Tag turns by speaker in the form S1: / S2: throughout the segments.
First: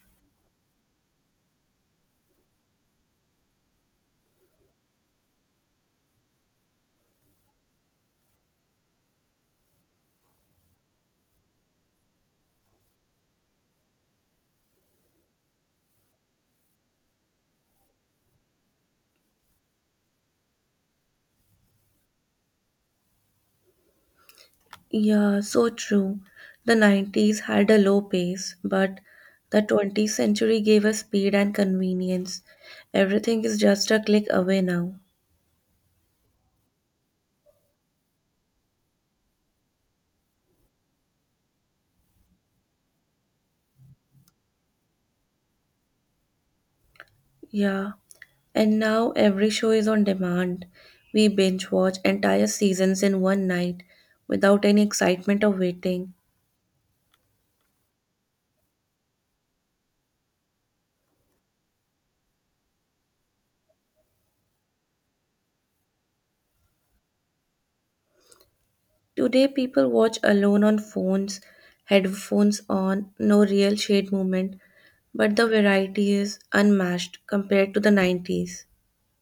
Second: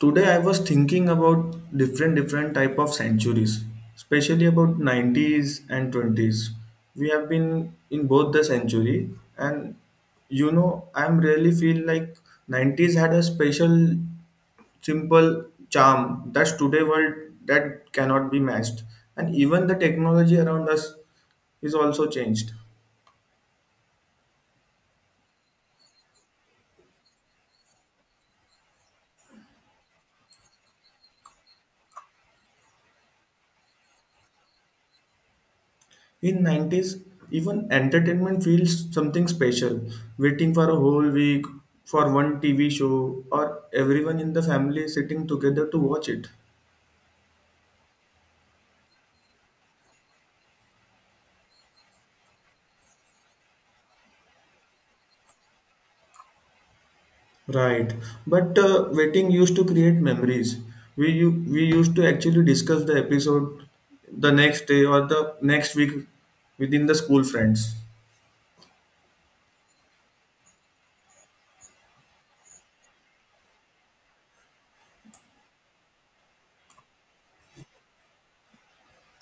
S1: Today I was thinking about different type of centuries, especially about 90's and 20's. We have been in both the century and I'm really feel like 90s had a special simple charm that's today world that cannot be matched, and even the technology around us is also changed.
S2: Yeah, so true. The 90s had a low pace, but the 20th century gave us speed and convenience. Everything is just a click away now.
S1: In 90s, even entertainment feels something special. Waiting for a whole week for one TV show, or everyone in the family sitting together to watch it.
S2: Yeah, and now every show is on demand. We binge watch entire seasons in one night without any excitement of waiting.
S1: Right. But waiting used to create memories. We used to actually discuss the episode the next day or the next week within the school friends.
S2: Today, people watch alone on phones, headphones on, no real shade movement, but the variety is unmatched compared to the 90s.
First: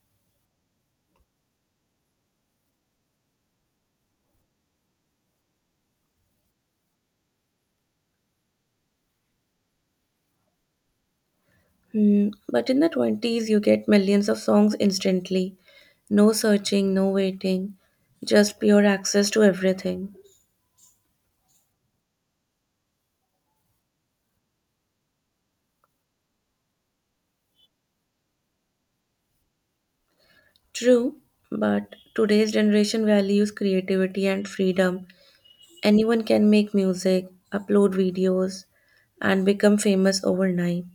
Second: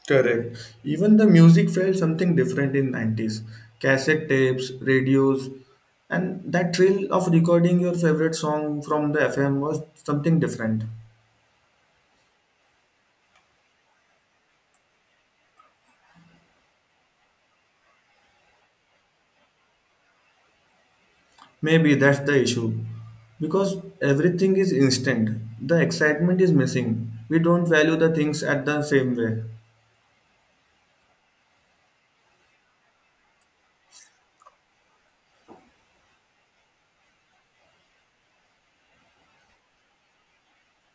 S1: Correct. Even the music felt something different in 90s. Cassette tapes, radios, and that thrill of recording your favorite song from the FM was something different.
S2: But in the 20s, you get millions of songs instantly. No searching, no waiting, just pure access to everything.
S1: Maybe that's the issue. Because everything is instant. The excitement is missing. We don't value the things at the same way.
S2: True, but today's generation values creativity and freedom. Anyone can make music, upload videos, and become famous overnight.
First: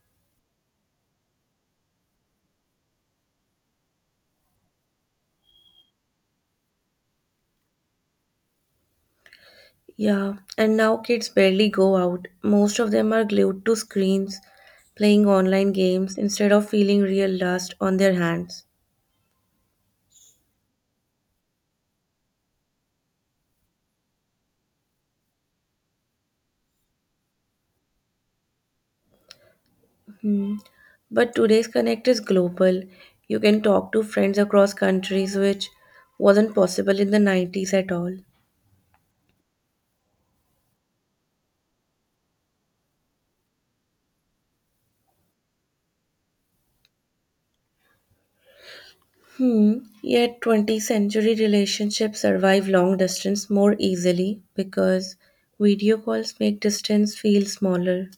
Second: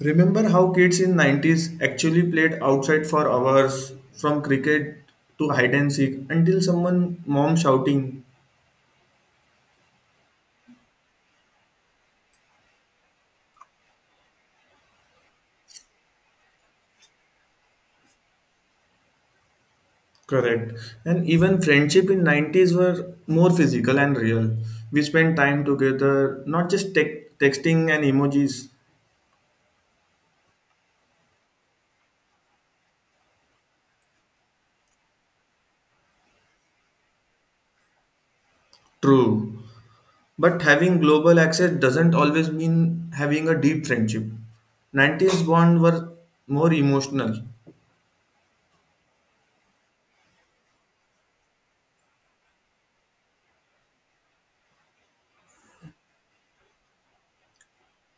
S1: Remember how kids in 90s actually played outside for hours, from cricket to hide and seek until someone mom shouting.
S2: Yeah, and now kids barely go out. Most of them are glued to screens, playing online games instead of feeling real dust on their hands.
S1: Correct. And even friendship in 90s were more physical and real. We spent time together, not just texting and emojis.
S2: Hmm. But today's connect is global. You can talk to friends across countries, which wasn't possible in the 90s at all.
S1: True. But having global access doesn't always mean having a deep friendship. 90s bond were more emotional.
S2: Hmm. Yet 20th century relationships survive long distance more easily because video calls make distance feel smaller.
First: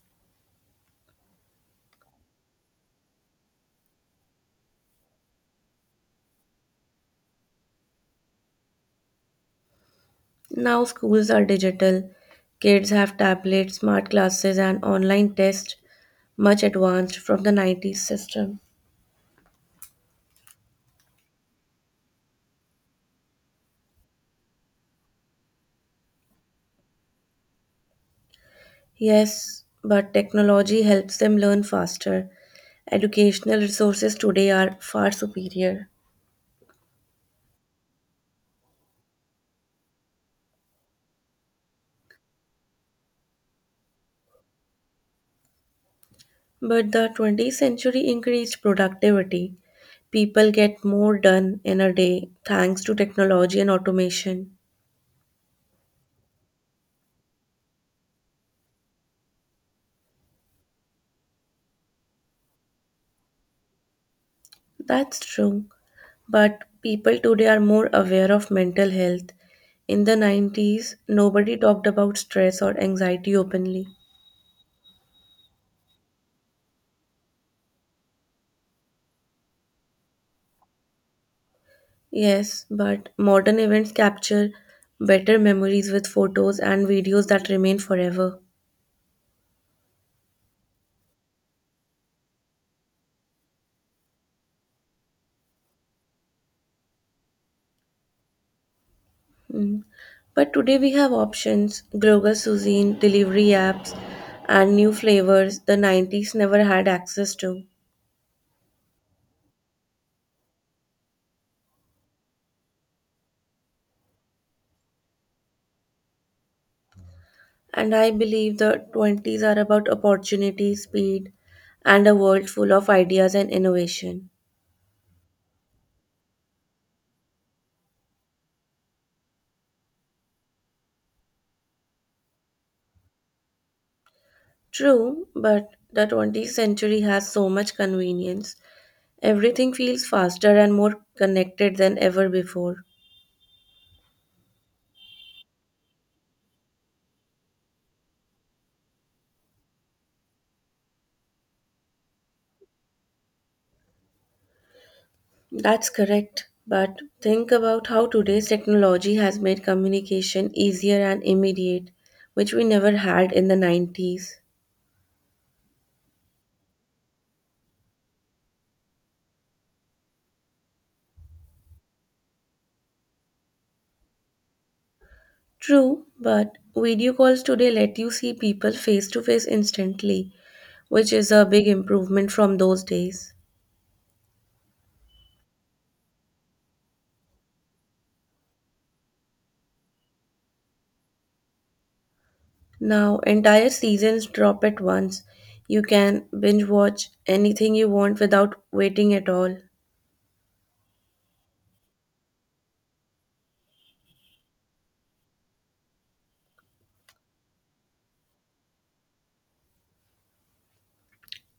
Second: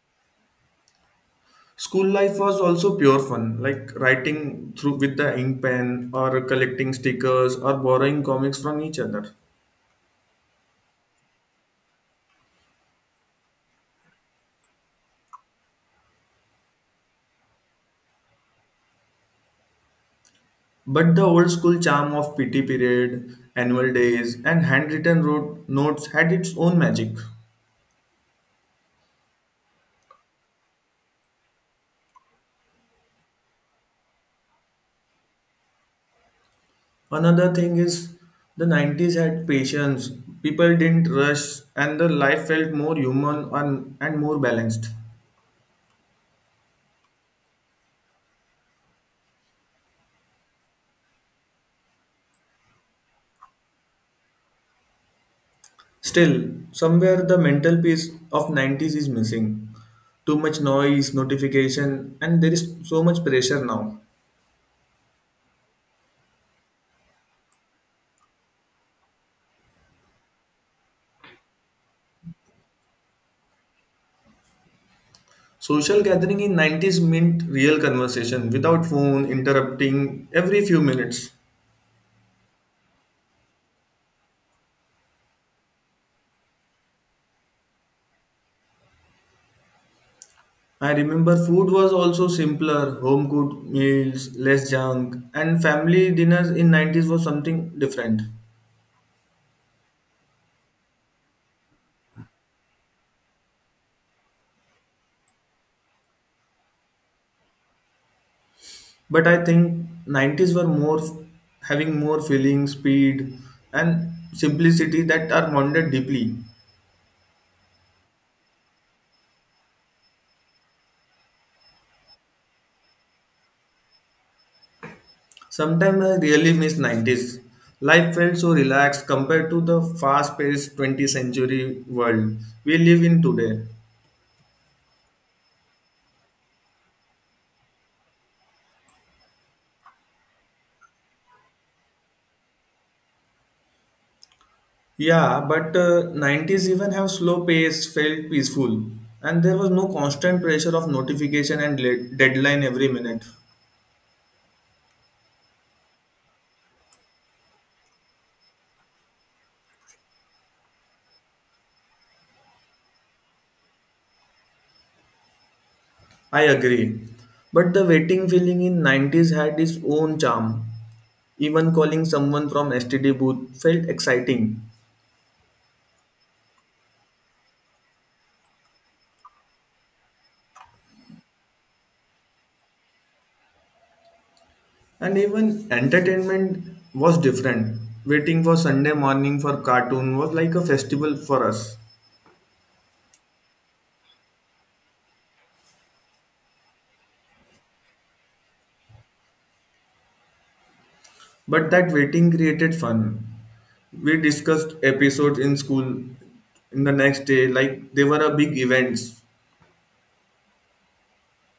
S1: School life was also pure fun, like writing through with the ink pen or collecting stickers or borrowing comics from each other.
S2: Now schools are digital. Kids have tablets, smart classes, and online tests, much advanced from the 90s system.
S1: But the old school charm of PT period, annual days, and handwritten road notes had its own magic.
S2: Yes, but technology helps them learn faster. Educational resources today are far superior.
S1: Another thing is, the 90s had patience, people didn't rush, and the life felt more human and, more balanced.
S2: But the 20th century increased productivity. People get more done in a day thanks to technology and automation.
S1: Still, somewhere the mental peace of 90s is missing. Too much noise, notification, and there is so much pressure now.
S2: That's true. But people today are more aware of mental health. In the 90s, nobody talked about stress or anxiety openly.
S1: Social gathering in 90s meant real conversation without phone interrupting every few minutes.
S2: Yes, but modern events capture better memories with photos and videos that remain forever.
S1: I remember food was also simpler, home cooked meals, less junk, and family dinners in 90s was something different.
S2: Mm. But today we have options, global cuisine, delivery apps, and new flavors the 90s never had access to.
S1: But I think 90s were more having more feeling, speed, and simplicity that are bonded deeply.
S2: And I believe the 20s are about opportunity, speed, and a world full of ideas and innovation.
S1: Sometimes I really miss 90s. Life felt so relaxed compared to the fast-paced 20th century world we live in today.
S2: True, but the 20th century has so much convenience. Everything feels faster and more connected than ever before.
S1: Yeah, but 90s even have slow pace, felt peaceful, and there was no constant pressure of notification and deadline every minute.
S2: That's correct. But think about how today's technology has made communication easier and immediate, which we never had in the 90s.
S1: I agree. But the waiting feeling in 90s had its own charm. Even calling someone from STD booth felt exciting.
S2: True, but video calls today let you see people face to face instantly, which is a big improvement from those days.
S1: And even entertainment was different. Waiting for Sunday morning for cartoon was like a festival for us.
S2: Now, entire seasons drop at once. You can binge watch anything you want without waiting at all.
S1: But that waiting created fun. We discussed episodes in school in the next day, like they were a big events.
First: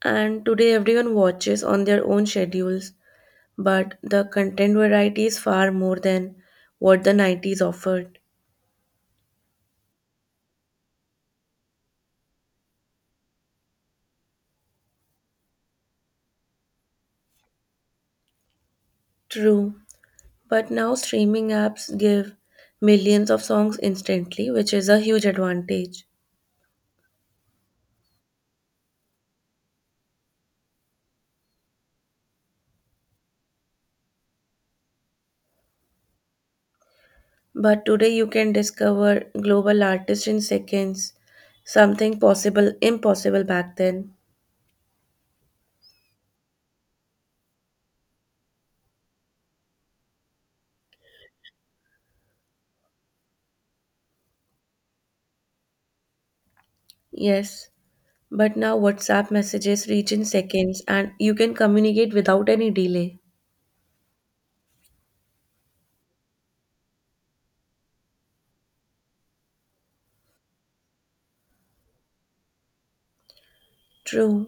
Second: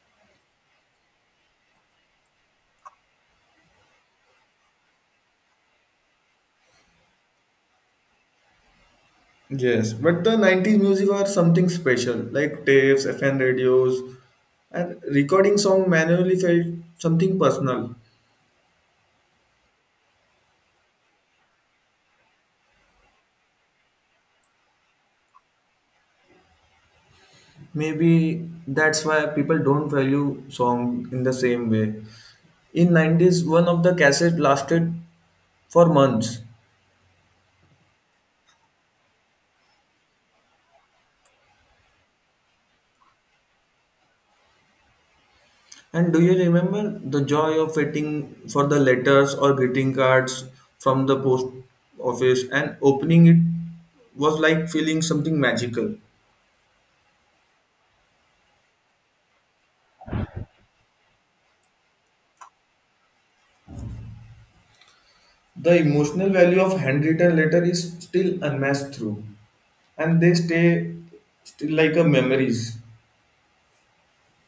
S2: And today, everyone watches on their own schedules, but the content variety is far more than what the 90s offered.
S1: Yes, but the 90s music were something special, like tapes, FM radios, and recording song manually felt something personal.
S2: True, but now streaming apps give millions of songs instantly, which is a huge advantage.
S1: Maybe that's why people don't value song in the same way. In 90s, one of the cassette lasted for months.
S2: But today you can discover global artists in seconds, something possible impossible back then.
S1: And do you remember the joy of waiting for the letters or greeting cards from the post office, and opening it was like feeling something magical.
S2: Yes, but now WhatsApp messages reach in seconds, and you can communicate without any delay.
S1: The emotional value of handwritten letter is still unmatched through, and they stay still like a memories.
S2: True,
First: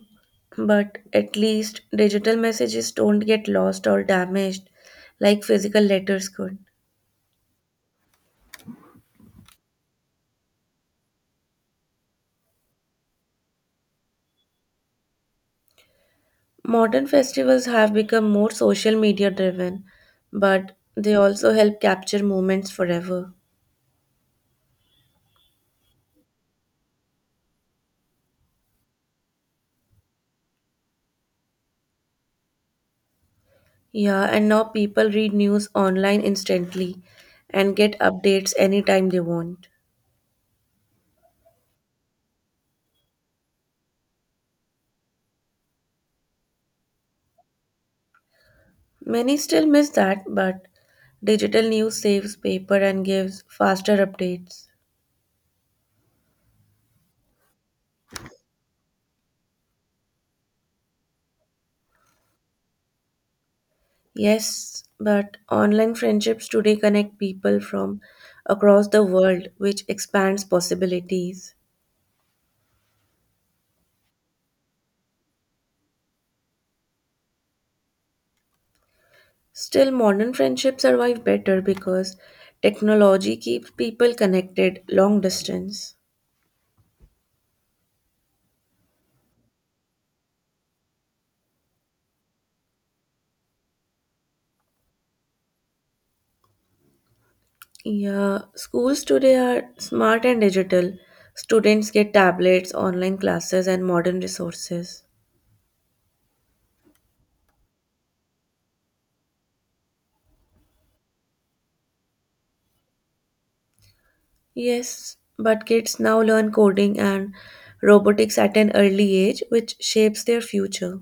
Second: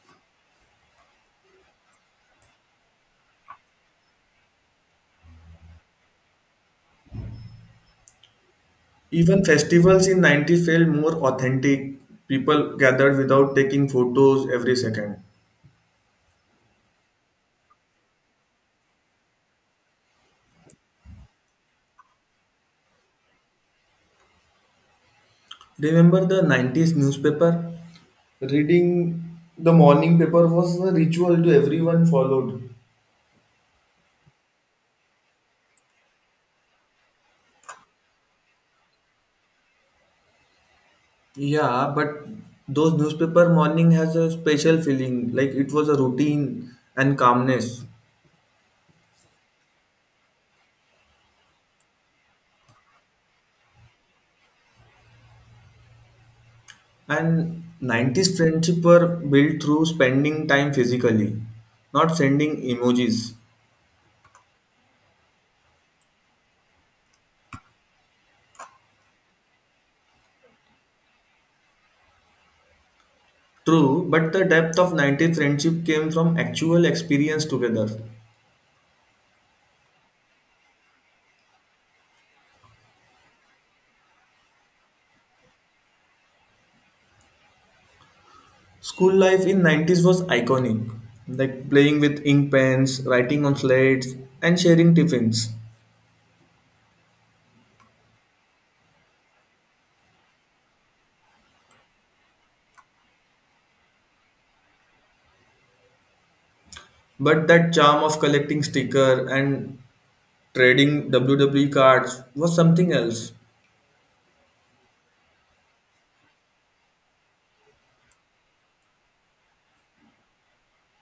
S2: but at least digital messages don't get lost or damaged like physical letters could.
S1: Even festivals in '90s felt more authentic. People gathered without taking photos every second.
S2: Modern festivals have become more social media driven, but they also help capture moments forever.
S1: Remember the 90s newspaper? Reading the morning paper was a ritual to everyone followed.
S2: Yeah, and now people read news online instantly and get updates anytime they want.
S1: Yeah, but those newspaper morning has a special feeling, like it was a routine and calmness.
S2: Many still miss that, but digital news saves paper and gives faster updates.
S1: And 90s friendship were built through spending time physically, not sending emojis.
S2: Yes, but online friendships today connect people from across the world, which expands possibilities.
S1: True, but the depth of 90s friendship came from actual experience together.
S2: Still, modern friendships survive better because technology keeps people connected long distance.
S1: School life in 90s was iconic, like playing with ink pens, writing on slates, and sharing tiffins.
S2: Yeah, schools today are smart and digital. Students get tablets, online classes, and modern resources.
S1: But that charm of collecting sticker and trading WWE cards was something else.
S2: Yes, but kids now learn coding and robotics at an early age, which shapes their future.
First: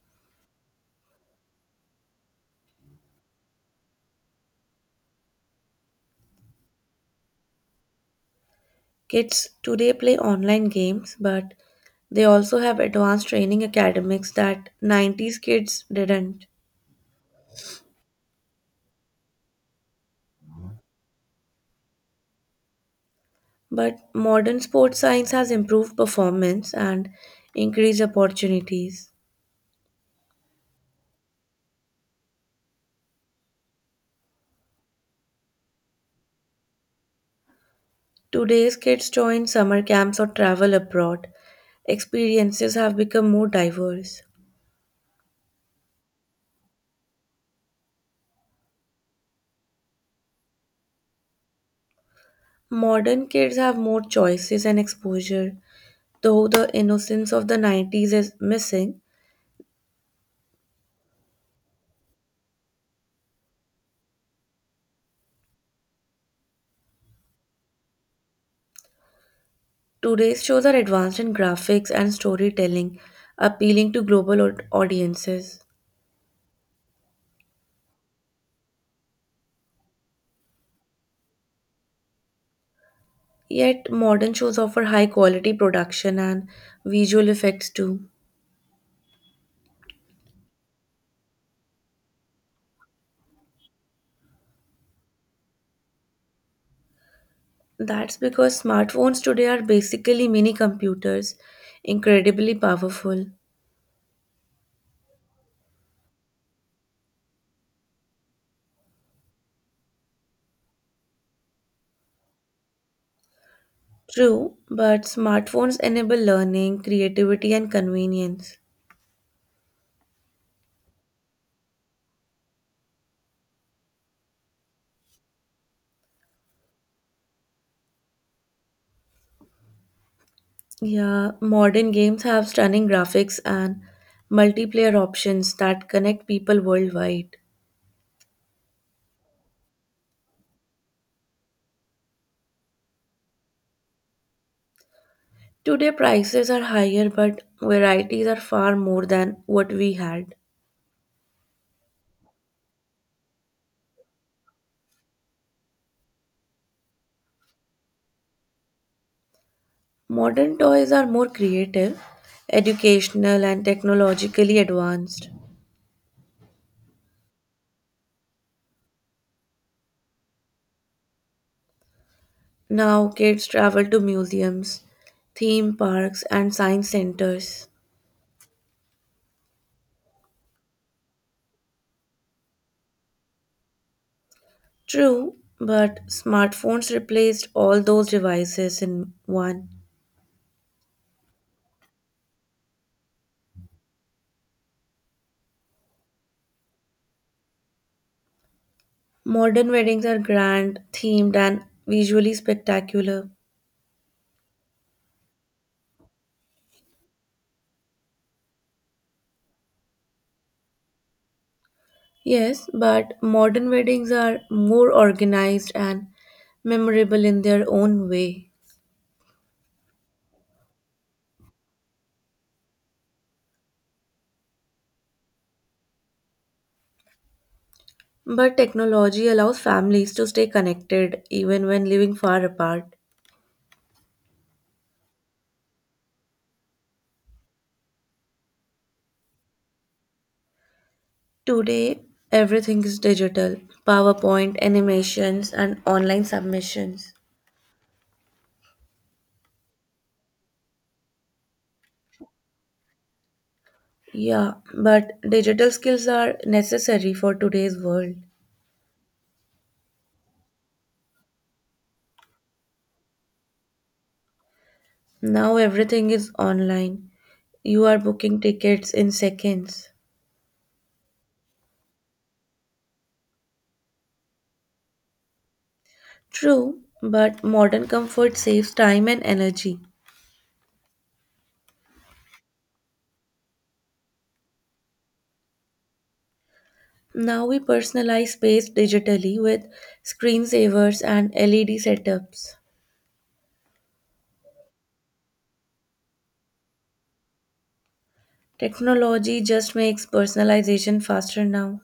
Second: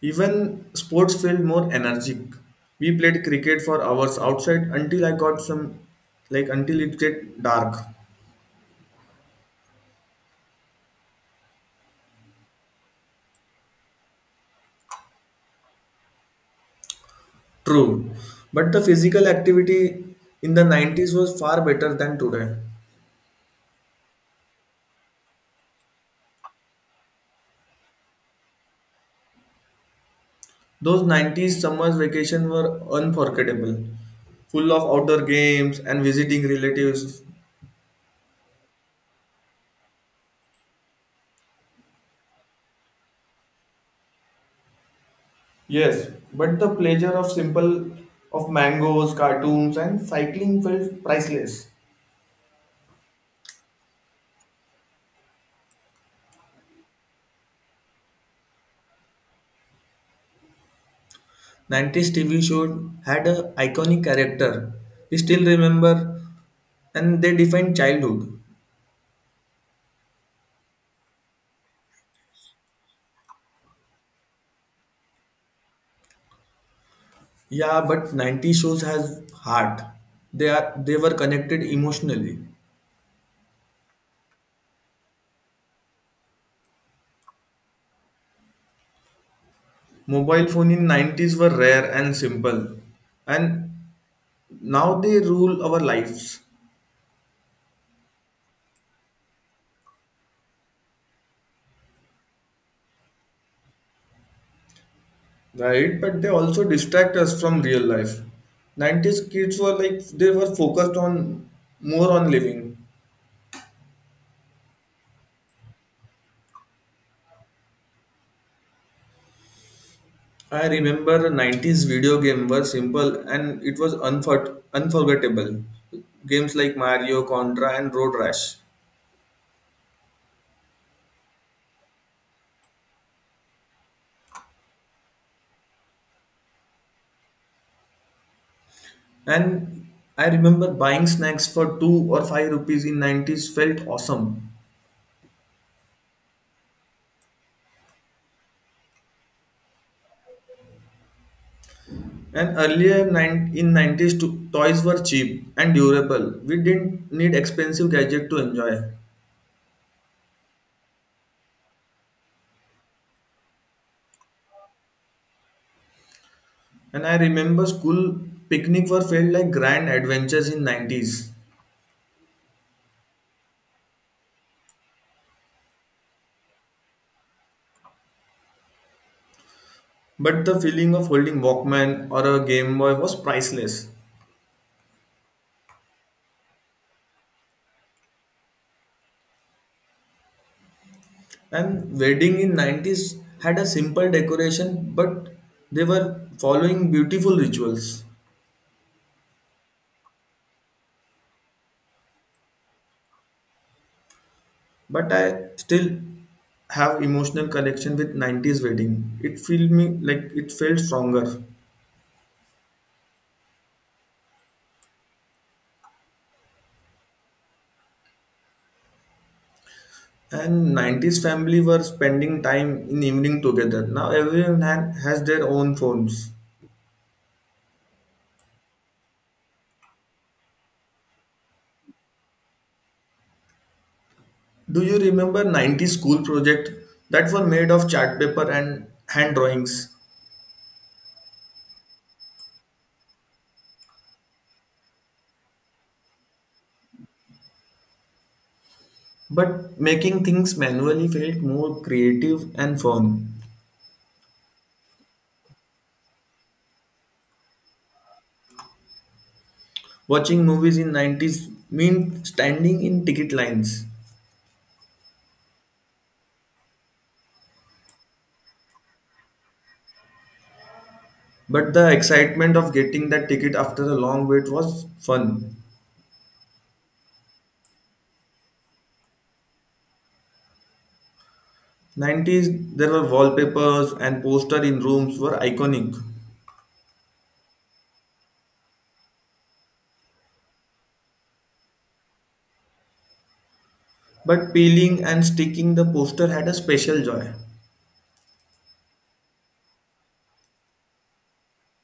S1: Even sports felt more energetic. We played cricket for hours outside until I got some, like until it get dark.
S2: Kids today play online games, but they also have advanced training academics that 90s kids didn't.
S1: True, but the physical activity in the 90s was far better than today.
S2: But modern sports science has improved performance and increased opportunities.
S1: Those 90s summers vacation were unforgettable, full of outdoor games and visiting relatives.
S2: Today's kids join summer camps or travel abroad. Experiences have become more diverse.
S1: Yes, but the pleasure of simple of mangoes, cartoons and cycling felt priceless.
S2: Modern kids have more choices and exposure, though the innocence of the 90s is missing.
S1: 90s TV show had an iconic character. We still remember, and they defined childhood.
S2: Today's shows are advanced in graphics and storytelling, appealing to global audiences.
S1: Yeah, but 90s shows has heart. They were connected emotionally.
S2: Yet, modern shows offer high quality production and visual effects too.
S1: Mobile phone in 90s were rare and simple, and now they rule our lives.
S2: That's because smartphones today are basically mini computers, incredibly powerful.
S1: Right, but they also distract us from real life. 90s kids were, like, they were focused on more on living.
S2: True, but smartphones enable learning, creativity, and convenience.
S1: I remember 90s video game were simple and it was unforgettable. Games like Mario, Contra and Road Rash.
S2: Yeah, modern games have stunning graphics and multiplayer options that connect people worldwide.
S1: And I remember buying snacks for 2 or 5 rupees in 90s felt awesome.
S2: Today prices are higher, but varieties are far more than what we had.
S1: And earlier in 90s, toys were cheap and durable. We didn't need expensive gadget to enjoy.
S2: Modern toys are more creative, educational, and technologically advanced.
S1: And I remember school picnic were felt like grand adventures in 90s.
S2: Now kids travel to museums, theme parks, and science centers.
S1: But the feeling of holding Walkman or a Game Boy was priceless.
S2: True, but smartphones replaced all those devices in one.
S1: And wedding in 90s had a simple decoration, but they were following beautiful rituals.
S2: Modern weddings are grand, themed, and visually spectacular.
S1: But I still have emotional connection with 90s wedding. It felt stronger.
S2: Yes, but modern weddings are more organized and memorable in their own way.
S1: And 90s family were spending time in evening together. Now everyone has their own phones.
S2: But technology allows families to stay connected even when living far apart.
S1: Do you remember 90s school project that were made of chart paper and hand drawings?
S2: Today, everything is digital: PowerPoint, animations, and online submissions.
S1: But making things manually felt more creative and fun.
S2: Yeah, but digital skills are necessary for today's world.
S1: Watching movies in 90s meant standing in ticket lines.
S2: Now everything is online. You are booking tickets in seconds.
S1: But the excitement of getting that ticket after a long wait was fun.
S2: True, but modern comfort saves time and energy.
S1: 90s there were wallpapers and poster in rooms were iconic.
S2: Now we personalize space digitally with screensavers and LED setups.
S1: But peeling and sticking the poster had a special joy.
S2: Technology just makes personalization faster now.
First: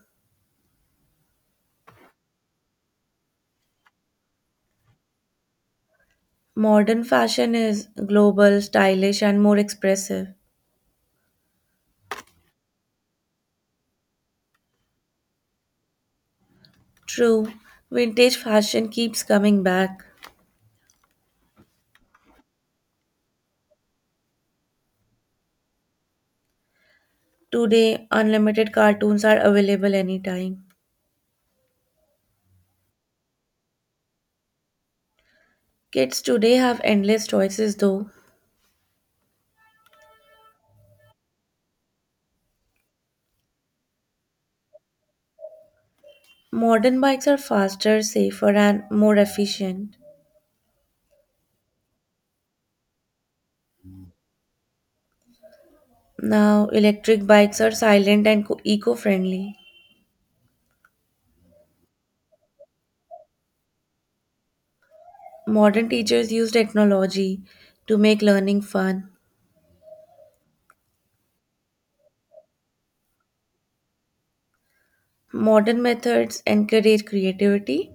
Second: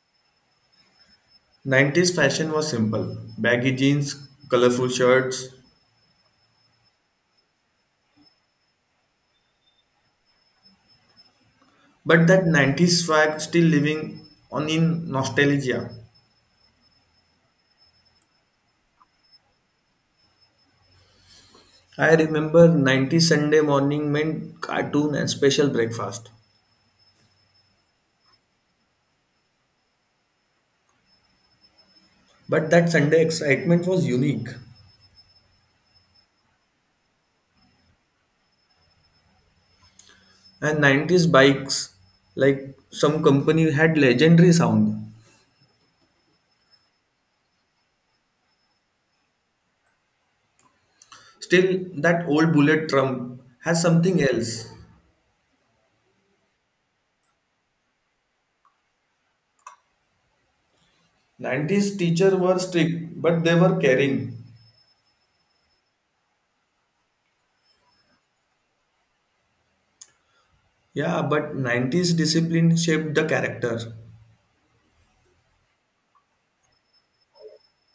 S1: 90s fashion was simple baggy jeans, colorful shirts,
S2: Modern fashion is global, stylish, and more expressive.
S1: but that 90s swag still living on in nostalgia.
S2: True, vintage fashion keeps coming back.
S1: I remember 90s Sunday morning meant cartoon and special breakfast.
S2: Today, unlimited cartoons are available anytime.
S1: But that Sunday excitement was unique.
S2: Kids today have endless choices though.
S1: And 90s bikes, like some company, had legendary sound.
S2: Modern bikes are faster, safer, and more efficient.
S1: Still, that old bullet drum has something else.
S2: Now, electric bikes are silent and eco-friendly.
S1: 90s teacher were strict, but they were caring.
S2: Modern teachers use technology to make learning fun.
S1: Yeah, but 90s discipline shaped the character.
S2: Modern methods encourage creativity.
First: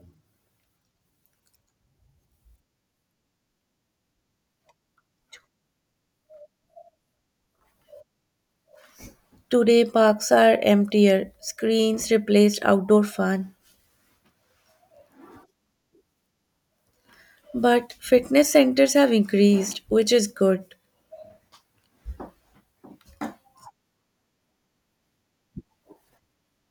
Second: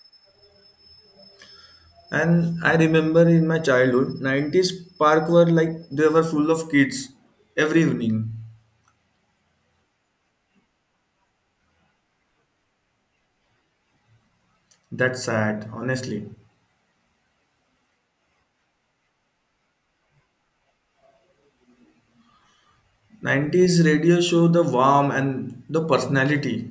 S1: And I remember in my childhood, 90s park were, like, they were full of kids every evening.
S2: Today, parks are emptier, screens replaced outdoor fun.
S1: That's sad, honestly.
S2: But fitness centers have increased, which is good.
S1: 90s radio show the warmth and the personality,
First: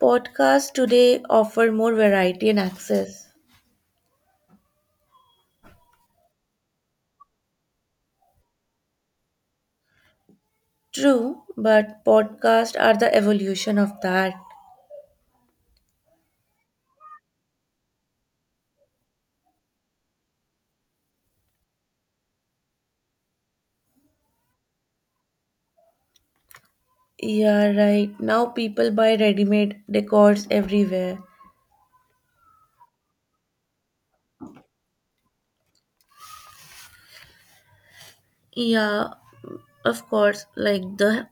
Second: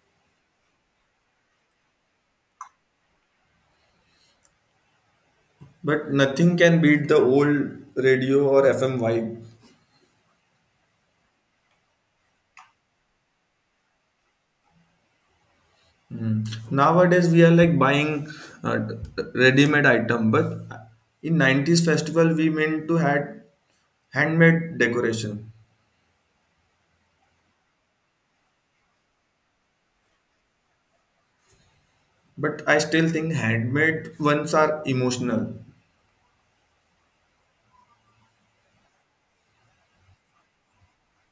S2: Podcasts today offer more variety and access.
S1: but nothing can beat the old radio or FM vibe.
S2: True, but podcasts are the evolution of that.
S1: Mm. Nowadays we are like buying uh, ready-made item, but in 90s festival we meant to had handmade decoration.
S2: Yeah, right. Now people buy ready-made decors everywhere.
S1: But I still think handmade ones are emotional,
S2: Yeah, of course. Like the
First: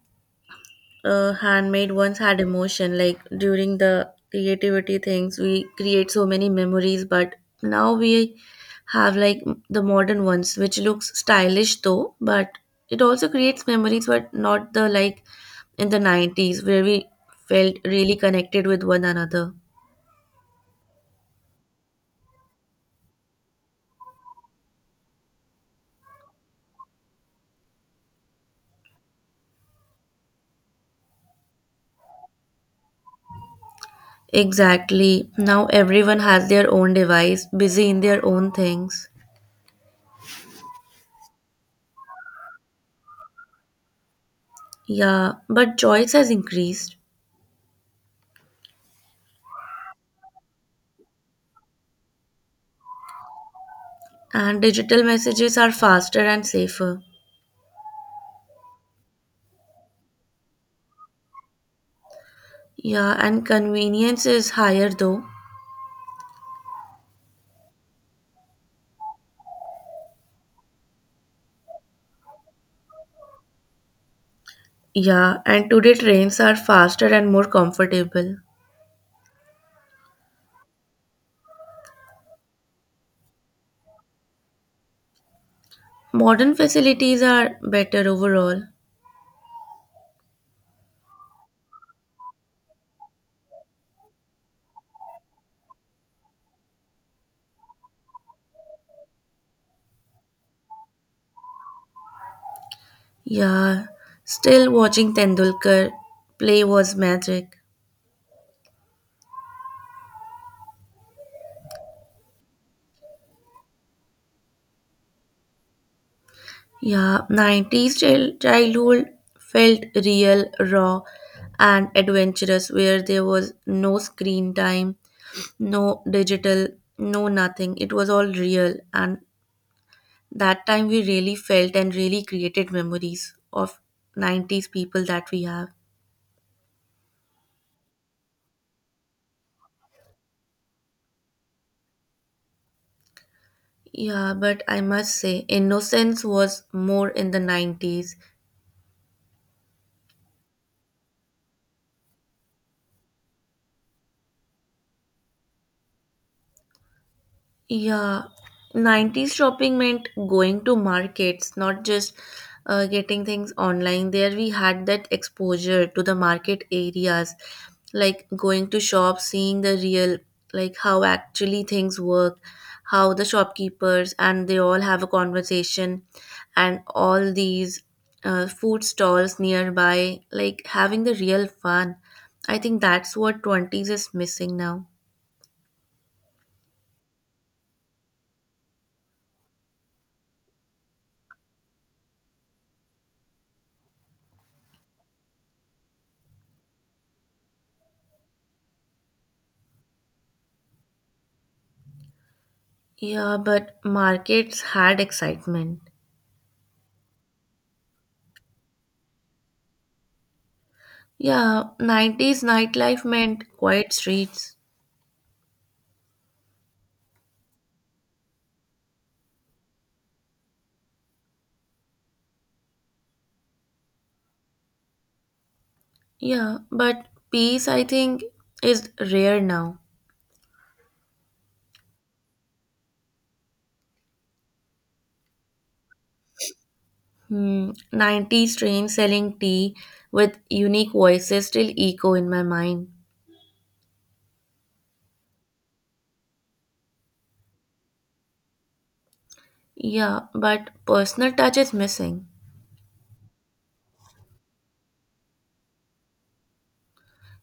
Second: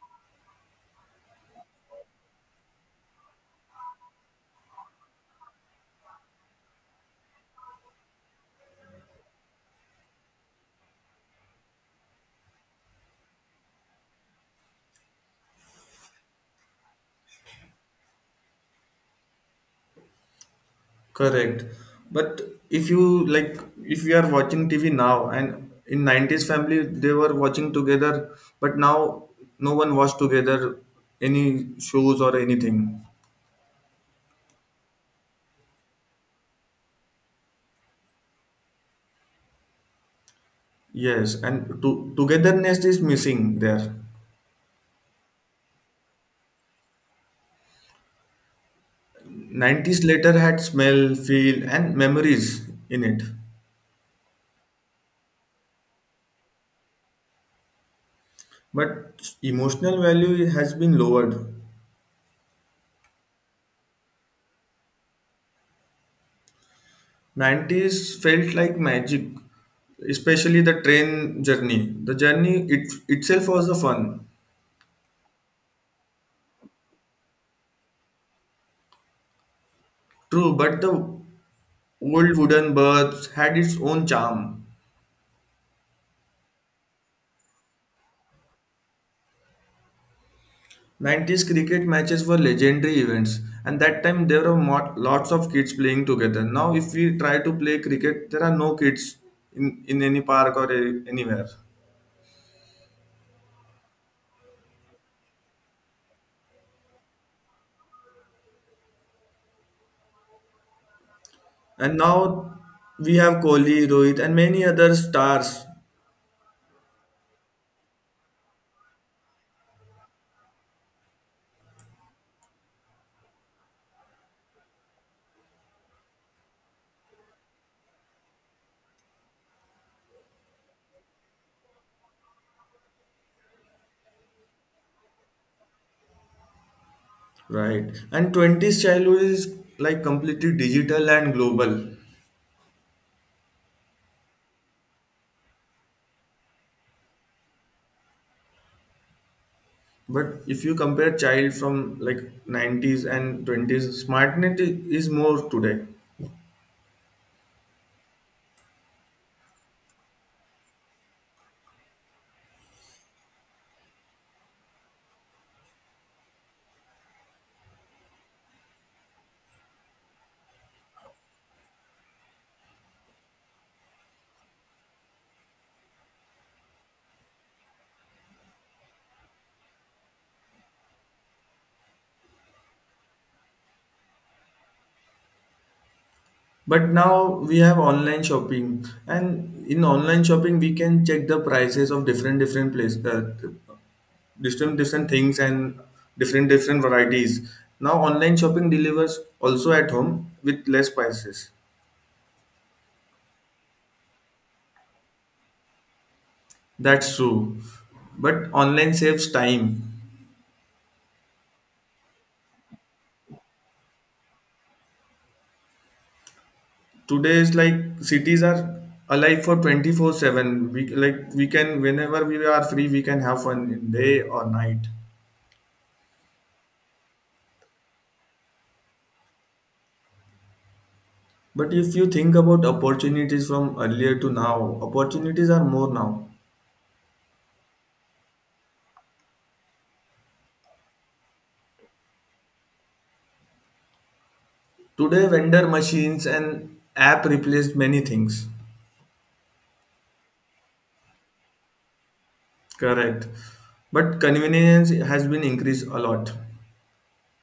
S2: handmade ones had emotion. Like during the creativity things, we create so many memories. But now we have like the modern ones, which looks stylish though, but it also creates memories, but not the like in the 90s where we felt really connected with one another.
S1: correct? But if you like, if we are watching TV now, and in 90s family they were watching together, but now no one watch together any shows or anything.
S2: Exactly. Now everyone has their own device, busy in their own things.
S1: Yes, and togetherness is missing there.
S2: Yeah, but choice has increased.
S1: 90s later had smell, feel, and memories in it.
S2: And digital messages are faster and safer.
S1: But emotional value has been lowered.
S2: Yeah, and convenience is higher though.
S1: 90s felt like magic, especially the train journey. The journey itself was a fun.
S2: Yeah, and today trains are faster and more comfortable.
S1: True, but the old wooden berths had its own charm.
S2: Modern facilities are better overall.
S1: 90s cricket matches were legendary events, and that time there were lots of kids playing together. Now, if we try to play cricket, there are no kids in, any park or anywhere.
S2: Yeah, still watching Tendulkar play was magic.
S1: And now we have Kohli, Rohit, and many other stars,
S2: Yeah, 90s childhood felt real, raw, and adventurous, where there was no screen time, no digital, no nothing. It was all real, and that time we really felt and really created memories of 90s people that we have.
S1: right? And 20s childhood is like completely digital and global.
S2: Yeah, but I must say, innocence was more in the 90s.
S1: But if you compare child from like 90s and 20s, smartness is more today.
S2: Yeah, 90s shopping meant going to markets, not just getting things online. There we had that exposure to the market areas, like going to shops, seeing the real, like how actually things work, how the shopkeepers and they all have a conversation, and all these food stalls nearby, like having the real fun. I think that's what 20s is missing now.
S1: But now we have online shopping, and in online shopping we can check the prices of different places, different things and different varieties. Now online shopping delivers also at home with less prices.
S2: Yeah, but markets had excitement.
S1: That's true. But online saves time.
S2: Yeah, 90s nightlife meant quiet streets.
S1: Today's like cities are alive for 24/7. We like we can whenever we are free we can have fun day or night.
S2: Yeah, but peace, I think, is rare now.
S1: But if you think about opportunities from earlier to now, opportunities are more now.
S2: 90s trains selling tea with unique voices still echo in my mind.
S1: Today vendor machines and app replaced many things.
S2: Yeah, but personal touch is missing.
S1: Correct. But convenience has been increased a lot.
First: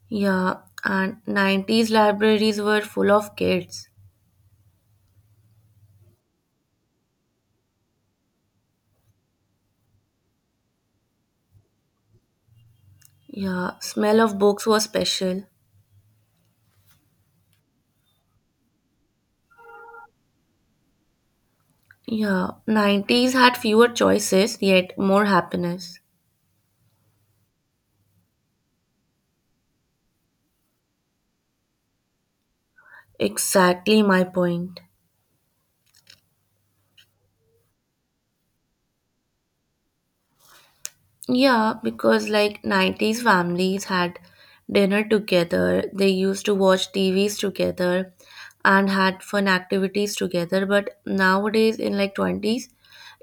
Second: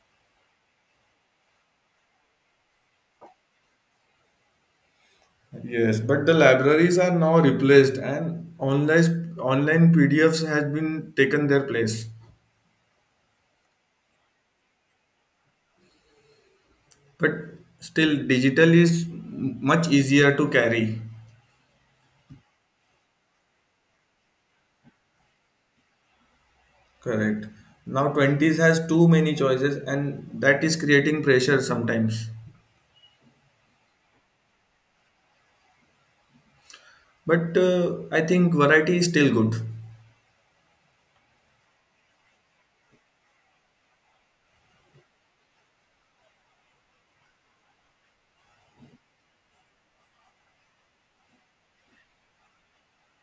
S2: Yeah, and 90s libraries were full of kids.
S1: Yes, but the libraries are now replaced and online PDFs has been taken their place.
S2: Yeah, smell of books was special.
S1: But still digital is much easier to carry.
S2: Yeah, 90s had fewer choices, yet more happiness.
S1: Correct. Now 20s has too many choices and that is creating pressure sometimes.
S2: Exactly my point.
S1: But I think variety is still good.
S2: Yeah, because like 90s families had dinner together, they used to watch TVs together and had fun activities together, but nowadays in like 20s,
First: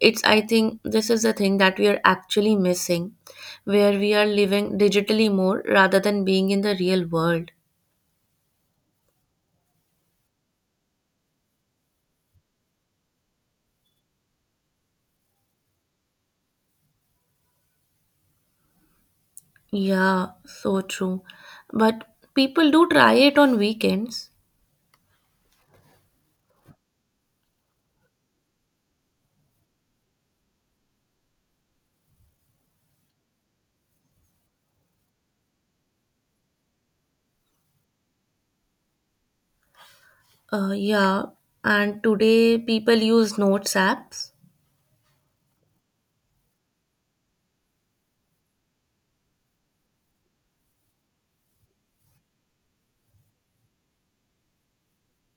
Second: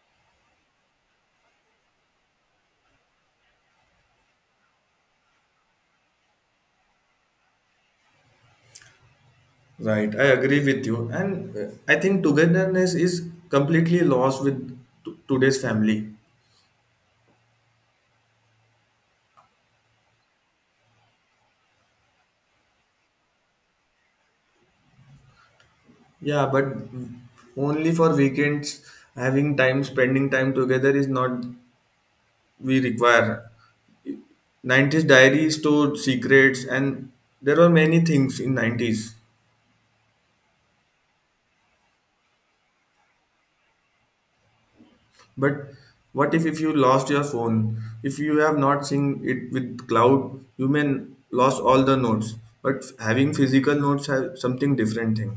S2: it's I think this is the thing that we are actually missing, where we are living digitally more rather than being in the real world.
S1: Right, I agree with you. And I think togetherness is completely lost with today's family.
S2: Yeah, so true. But people do try it on weekends.
S1: Yeah, but only for weekends, having time, spending time together is not we require. 90s diary stored secrets, and there were many things in 90s.
S2: Yeah, and today people use notes apps.
S1: But what if you lost your phone? If you have not seen it with cloud, you may lost all the notes. But having physical notes have something different thing.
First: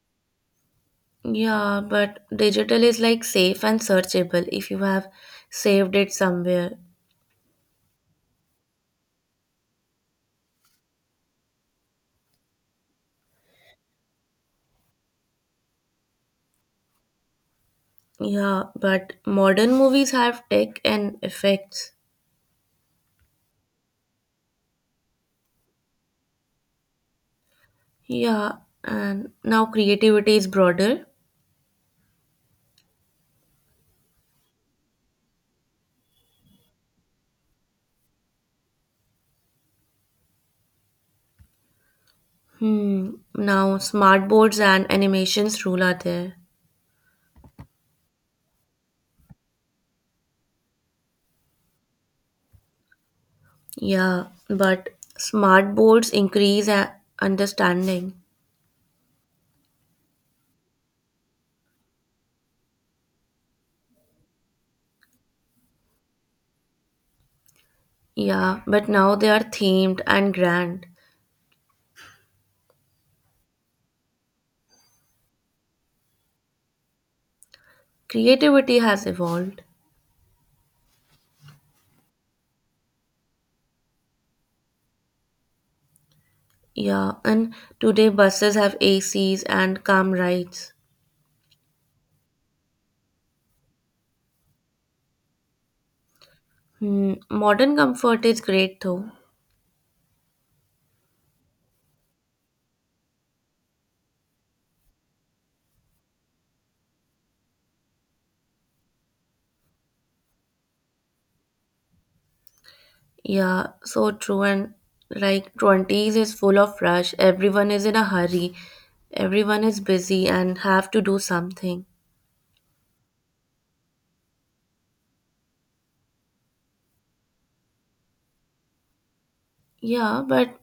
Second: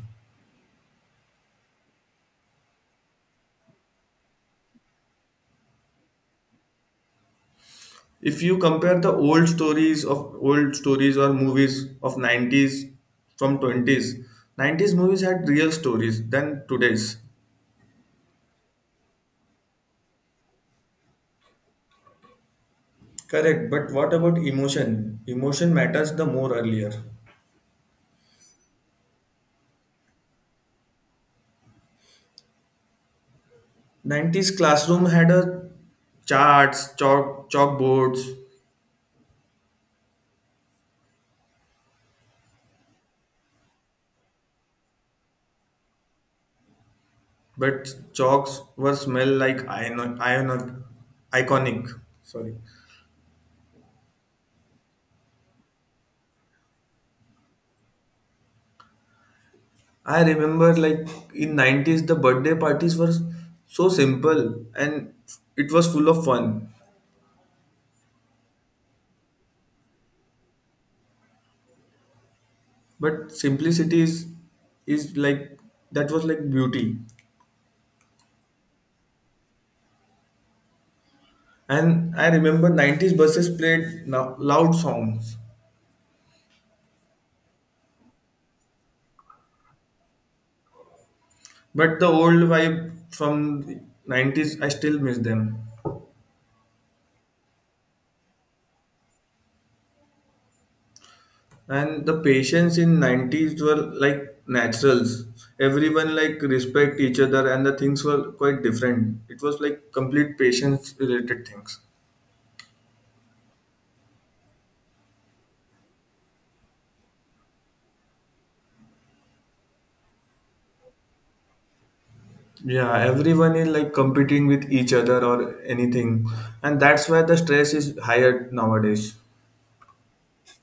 S2: Yeah, but digital is like safe and searchable if you have saved it somewhere.
S1: If you compare the old stories of old stories or movies of 90s from 20s, 90s movies had real stories than today's.
S2: Yeah, but modern movies have tech and effects.
S1: Correct, but what about emotion? Emotion matters the more earlier.
S2: Yeah, and now creativity is broader.
S1: 90s classroom had a charts chalk chalkboards,
S2: Now smart boards and animations rule are there.
S1: but chalks were smell like iconic, sorry.
S2: Yeah, but smart boards increase understanding.
S1: I remember, like, in 90s the birthday parties were so simple and it was full of fun.
S2: Yeah, but now they are themed and grand.
S1: But simplicity is like, that was like beauty.
S2: Creativity has evolved.
S1: And I remember 90s buses played now loud songs.
S2: Yeah, and today buses have ACs and calm rides.
S1: But the old vibe from the 90s I still miss them.
S2: Modern comfort is great though.
S1: And the patience in 90s were like naturals. Everyone like respect each other and the things were quite different. It was like complete patience related things.
S2: Yeah, so true. And like 20s is full of rush. Everyone is in a hurry. Everyone is busy and have to do something.
S1: Yeah, everyone is like competing with each other or anything, and that's why the stress is higher nowadays.
S2: Yeah, but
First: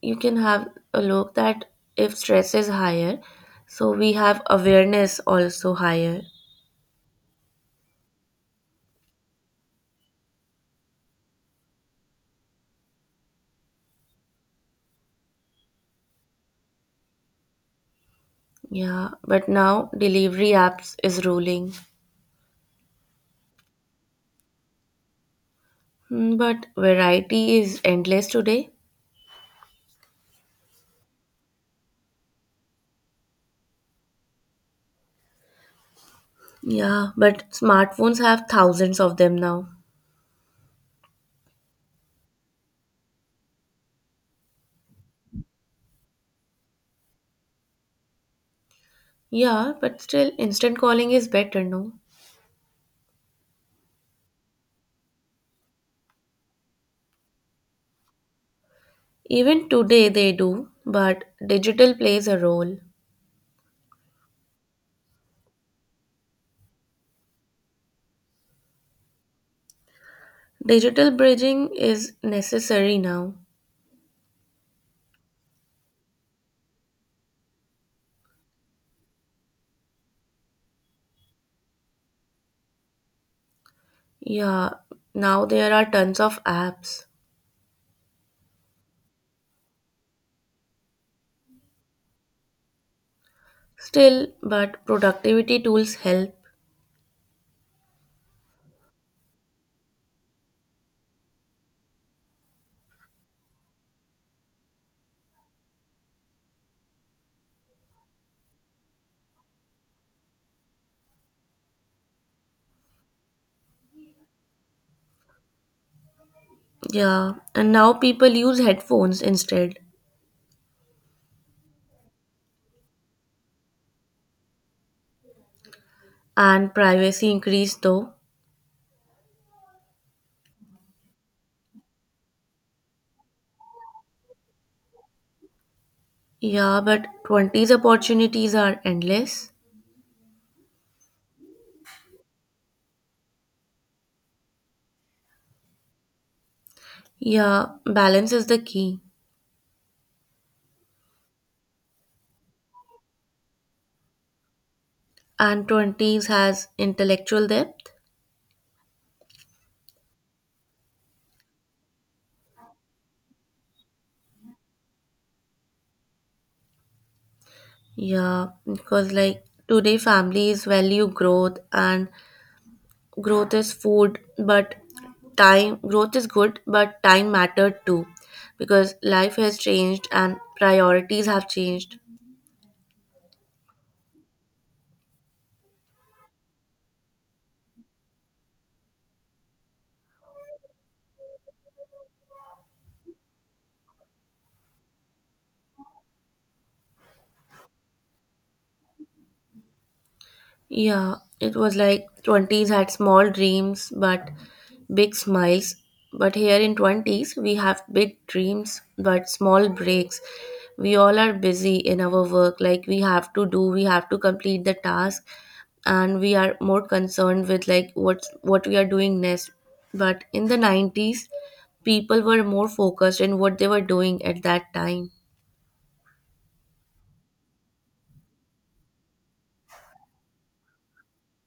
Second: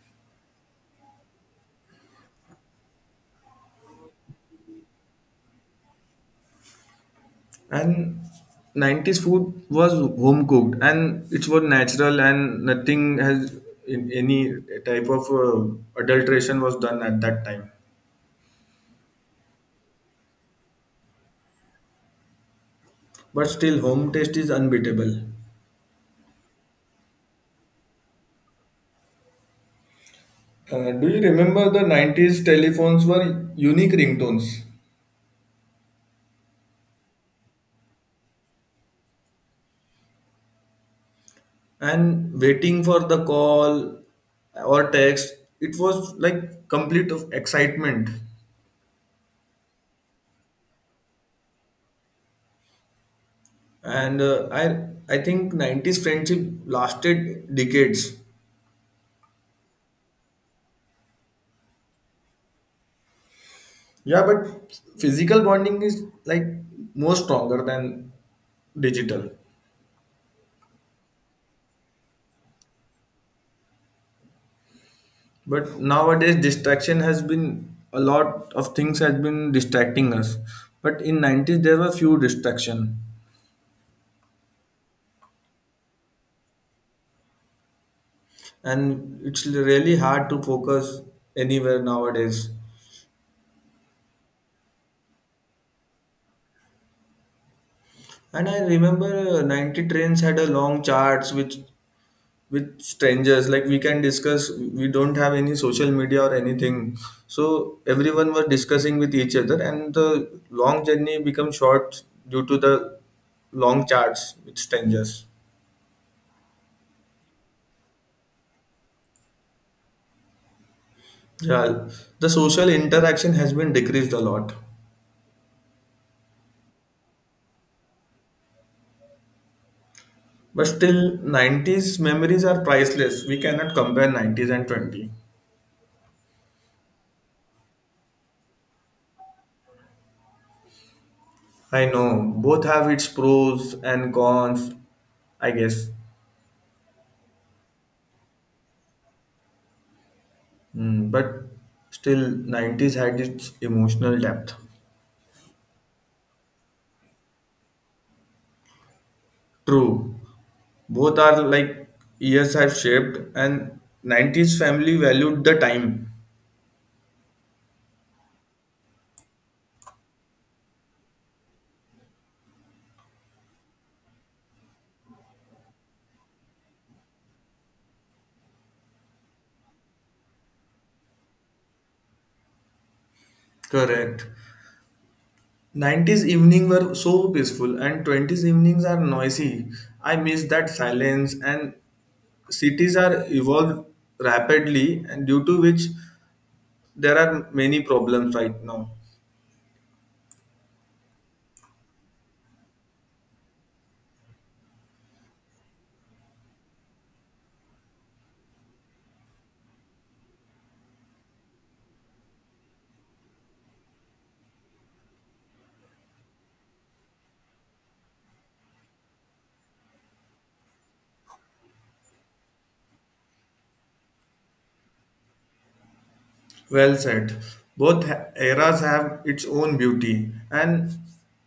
S2: you can have a look that if stress is higher, so we have awareness also higher.
S1: And 90s food was home cooked and it was natural, and nothing has in any type of adulteration was done at that time.
S2: Yeah, but now delivery apps is ruling.
S1: But still, home taste is unbeatable.
S2: But variety is endless today.
S1: Do you remember the 90s telephones were unique ringtones?
S2: Yeah, but smartphones have thousands of them now.
S1: And waiting for the call or text, it was like complete of excitement.
S2: Yeah, but still, instant calling is better, no?
S1: And I think 90s friendship lasted decades.
S2: Even today they do, but digital plays a role.
S1: Yeah, but physical bonding is like more stronger than digital.
S2: Digital bridging is necessary now.
S1: But nowadays distraction has been a lot of things has been distracting us, but in 90s there were few distraction.
S2: Yeah, now there are tons of apps.
S1: And it's really hard to focus anywhere nowadays.
S2: Still, but productivity tools help.
S1: And I remember 90s trains had a long charts which with strangers, like we can discuss, we don't have any social media or anything, so everyone were discussing with each other and the long journey become short due to the long charts with strangers.
S2: Yeah, and now people use headphones instead.
S1: Yeah, the social interaction has been decreased a lot.
S2: And privacy increased though.
S1: But still 90s memories are priceless, we cannot compare 90s and 20.
S2: Yeah, but 20s opportunities are endless.
S1: I know both have its pros and cons, I guess.
S2: Yeah, balance is the key.
S1: Mm, but still, 90s had its emotional depth.
S2: And 20s has intellectual depth.
S1: True. Both are like years have shaped, and 90s family valued the time.
S2: Yeah, because like today families value growth and growth is food, but time growth is good, but time mattered too because life has changed and priorities have changed.
S1: Correct. 90s evening were so peaceful, and 20s evenings are noisy. I miss that silence, and cities are evolved rapidly, and due to which there are many problems right now.
S2: Yeah, it was like 20s had small dreams but big smiles. But here in 20s, we have big dreams but small breaks. We all are busy in our work, like we have to complete the task, and we are more concerned with like what we are doing next. But in the 90s, people were more focused in what they were doing at that time.
S1: Well said. Both eras have its own beauty, and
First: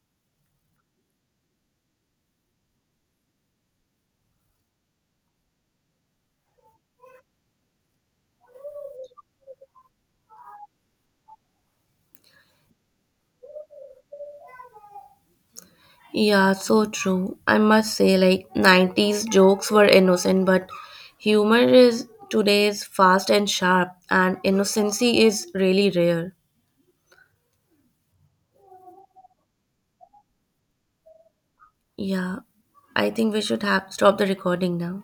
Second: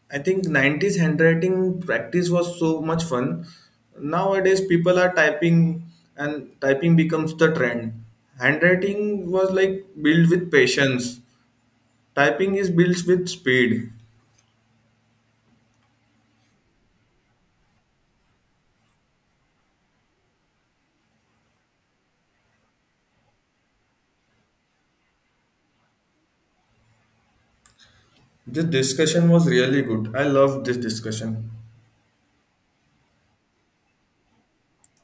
S1: I think 90s handwriting practice was so much fun. Nowadays, people are typing, and typing becomes the trend. Handwriting was like built with patience. Typing is built with speed.
S2: Yeah, so true. I must say, like, 90s jokes were innocent, but humor is today's fast and sharp, and innocency is really rare.
S1: This discussion was really good. I love this discussion.
S2: Yeah, I think we should have stop the recording now.